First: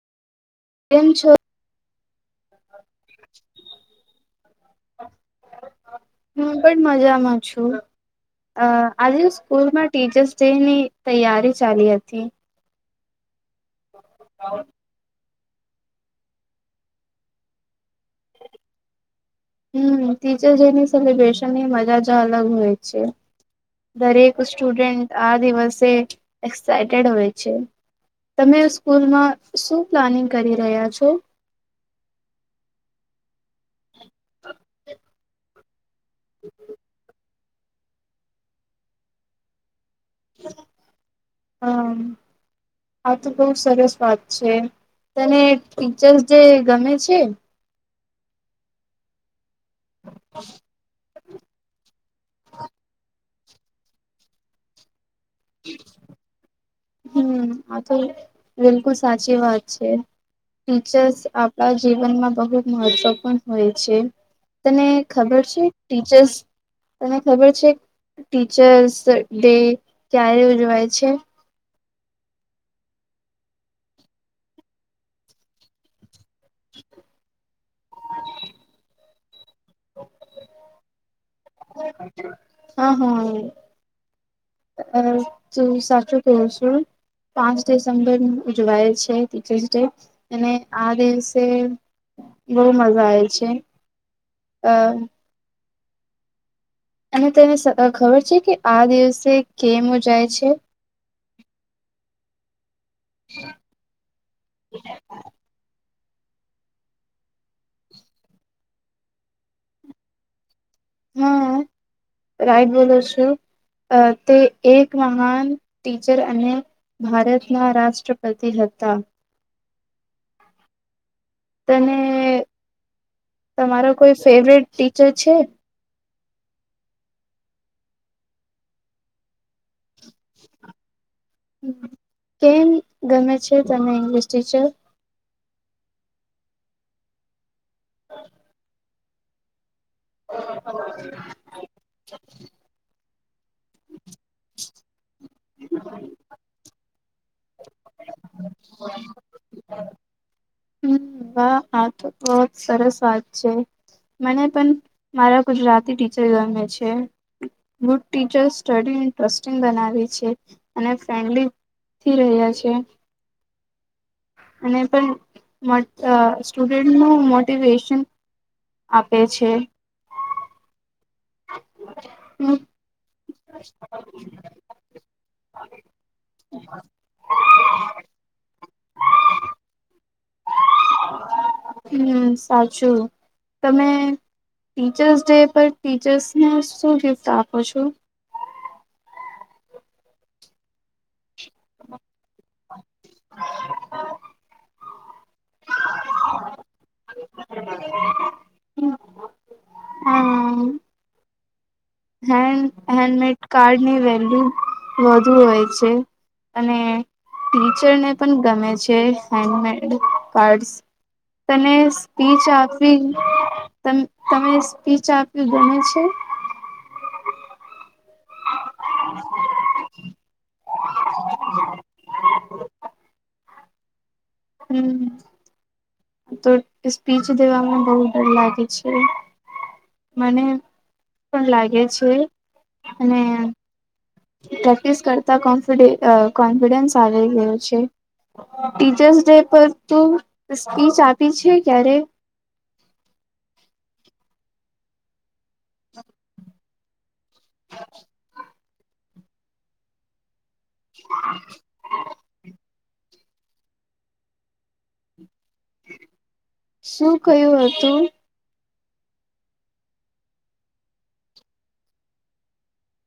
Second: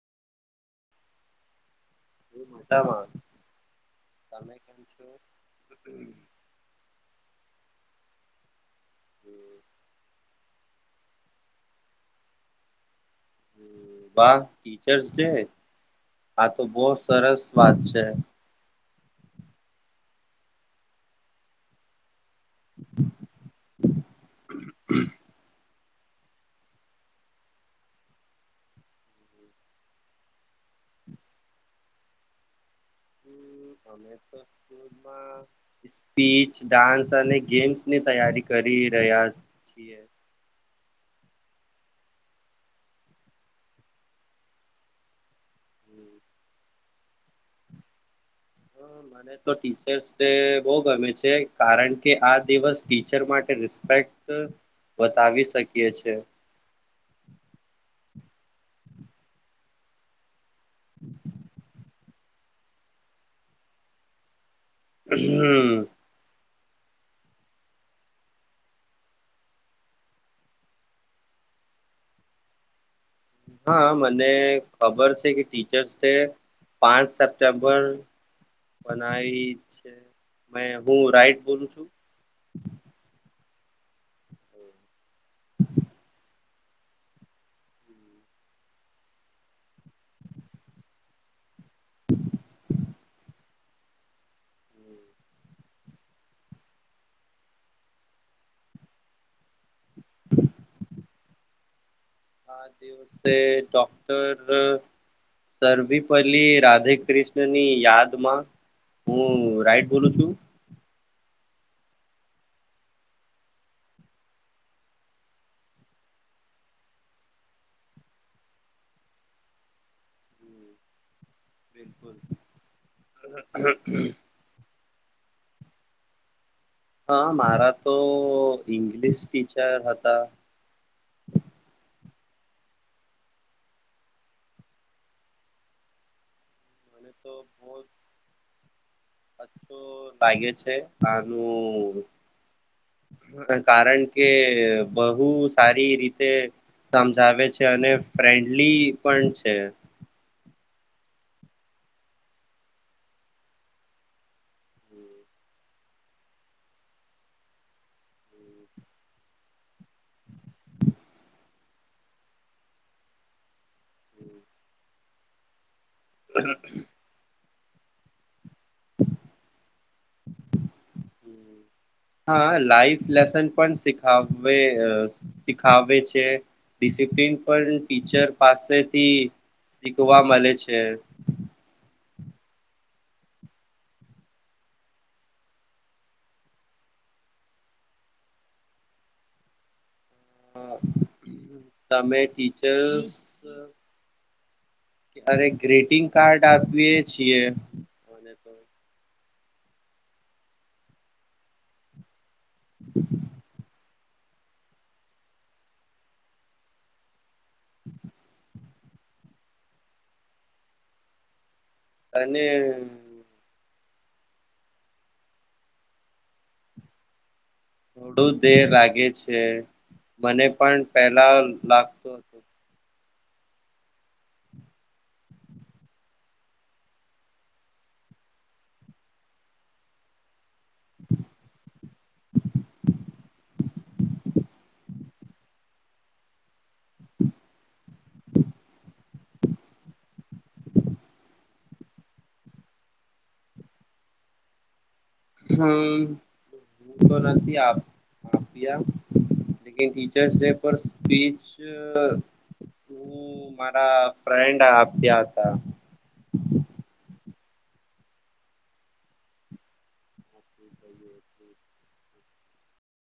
કેમ છો? મજા મા. છો અહ આજે સ્કૂલમાં ટીચર્સ જેની તૈયારી ચાલી હતી હમ્મ. વાહ ટીચર્સ ડે આા તો બહુ સરસ વાત છે હમ્મ ટીચર્સ ડેની સેલિબ્રેશન ની મજા જ જ અલગ હોય છે દરેક સ્ટુડન્ટ આ દિવસ તે એક્ષાઇટેડ હોય છે તમે સ્કૂલમાં શું પ્લાનિંગ કરી રહ્યા છો? હમ્મ અમે તો સ્કૂલમાં સ્પીચ ડાન્સ અને ગેમ્સ ની તૈયારી કરી રહ્યા છીએ. હા આ તો બહ સરસ વાત છે તને ટીચર્સ જે ગમે છે હમ મને તો ટીચર્સ ડે બહ ગમે છે કારણ કે આ દિવસ ટીચર માટે રિસ્પેક્ટ બતાવી શકીએ છે હમ આ તો બિલકુલ સાચી વાત છે ટીચર્સ આપણા જીવનમાં બહુ મહત્વ પણૂર્ણ હોય છે તને ખબર છે ટીચર્સ તને ખબર છે ટીચર્સ ડે ક્યારે ઉજવાય છે હા મને ખબર છે કે ટીચર્સ ડ પાંચ સેપ્ટેમ્બર મે હું રાઈટ બોલું છું હા હા અ તું સાચું કહ છું પાંચ ડિસેમ્બર ઉજવાય છે ટીચર્સ ડે અને આ દિવસે બહુ મજા આવે છે અહ. અને તને સ અહ ખબર છે કે આ દિવસે કેમ ઉજાય છે? આ દિવસે doctor Sarvepalli Radhakrishnan ની યાદમાં, હું રાઈટ બોલું છું? હા, રાઈટ બોલો છો. અહ તે એક મહાન ટીચર અને ભારતના રાષ્ટ્રપતિ હતા. તેને બિલકુલ તમારો કોઈ ફેવરેટ ટીચર છે હા મારા તો ઇંગ્લિશ ટીચ હતા કેમ ગમે છે તને ઇંગ્લિશ ટીચર અને તો બ અચછા તો લાગે છે આનું હા કારણ કે બહુ સારી રીતે સમજાવે છે અને ફ્રેન્ડલી પણ છે હમ વાહ આ તો બહ સરસ વાત છે મને પણ મારા ગુજરાતી ટીચર ગમે છે ગુડ ટીચર સ્ટડી ઇન્ટસ્ટિંગ બનાવી છે અને ફન્ડલી રહ્યા છે અને પણ અ સ્ટુડન્ટ ન મો તે વેશન આપે છે હા હમ્મ લાઈફ લસન પણીખ સીખ છેિસપ્ન પણ ટીચર પાસેથી શીખ મળ છે સાચું તમે ટીચર્સ ડે પર ટીચર્સને શું ગિફ્ટ આપો છો હા તમે ટીચર્સ અરે ગ્રીટિંગ કાર્ડ આપીએ છીએ હા હેન્ડ હેન્ડમેડ કાર્ડ ન રહેે વધુ હોય છે અને ટીચર ને પણ ગમે છે. ચ હેન્ડમેડ કાર્ડ્સ તને સ્પીચ અને આપી તમે તમે સ્પીચ આપ્યું ગમે છે થોડું દેર લાગે છે મને પણ પેલા લાગતું તું હમ તો સ્પીચ દેવામાં બહુ ડર લાગે છે. મને પણ લાગે છે. અને પ્રેક્ટિસ કરતા કોન્ફિડે અઅ કોન્ફિડન્સ આવી ગ્યું છે. ટીચર્સ ડે પર તો સ્પીચ આપી છે ક્યારે? હમ્મ. તો નથી આપતા દિયા એ કઈ ટીચર્સ ડે. પર સ્પીચ અહ હું મારા ફ્રેન્ડ આ આપ્યા હતા. શું કયું હતું?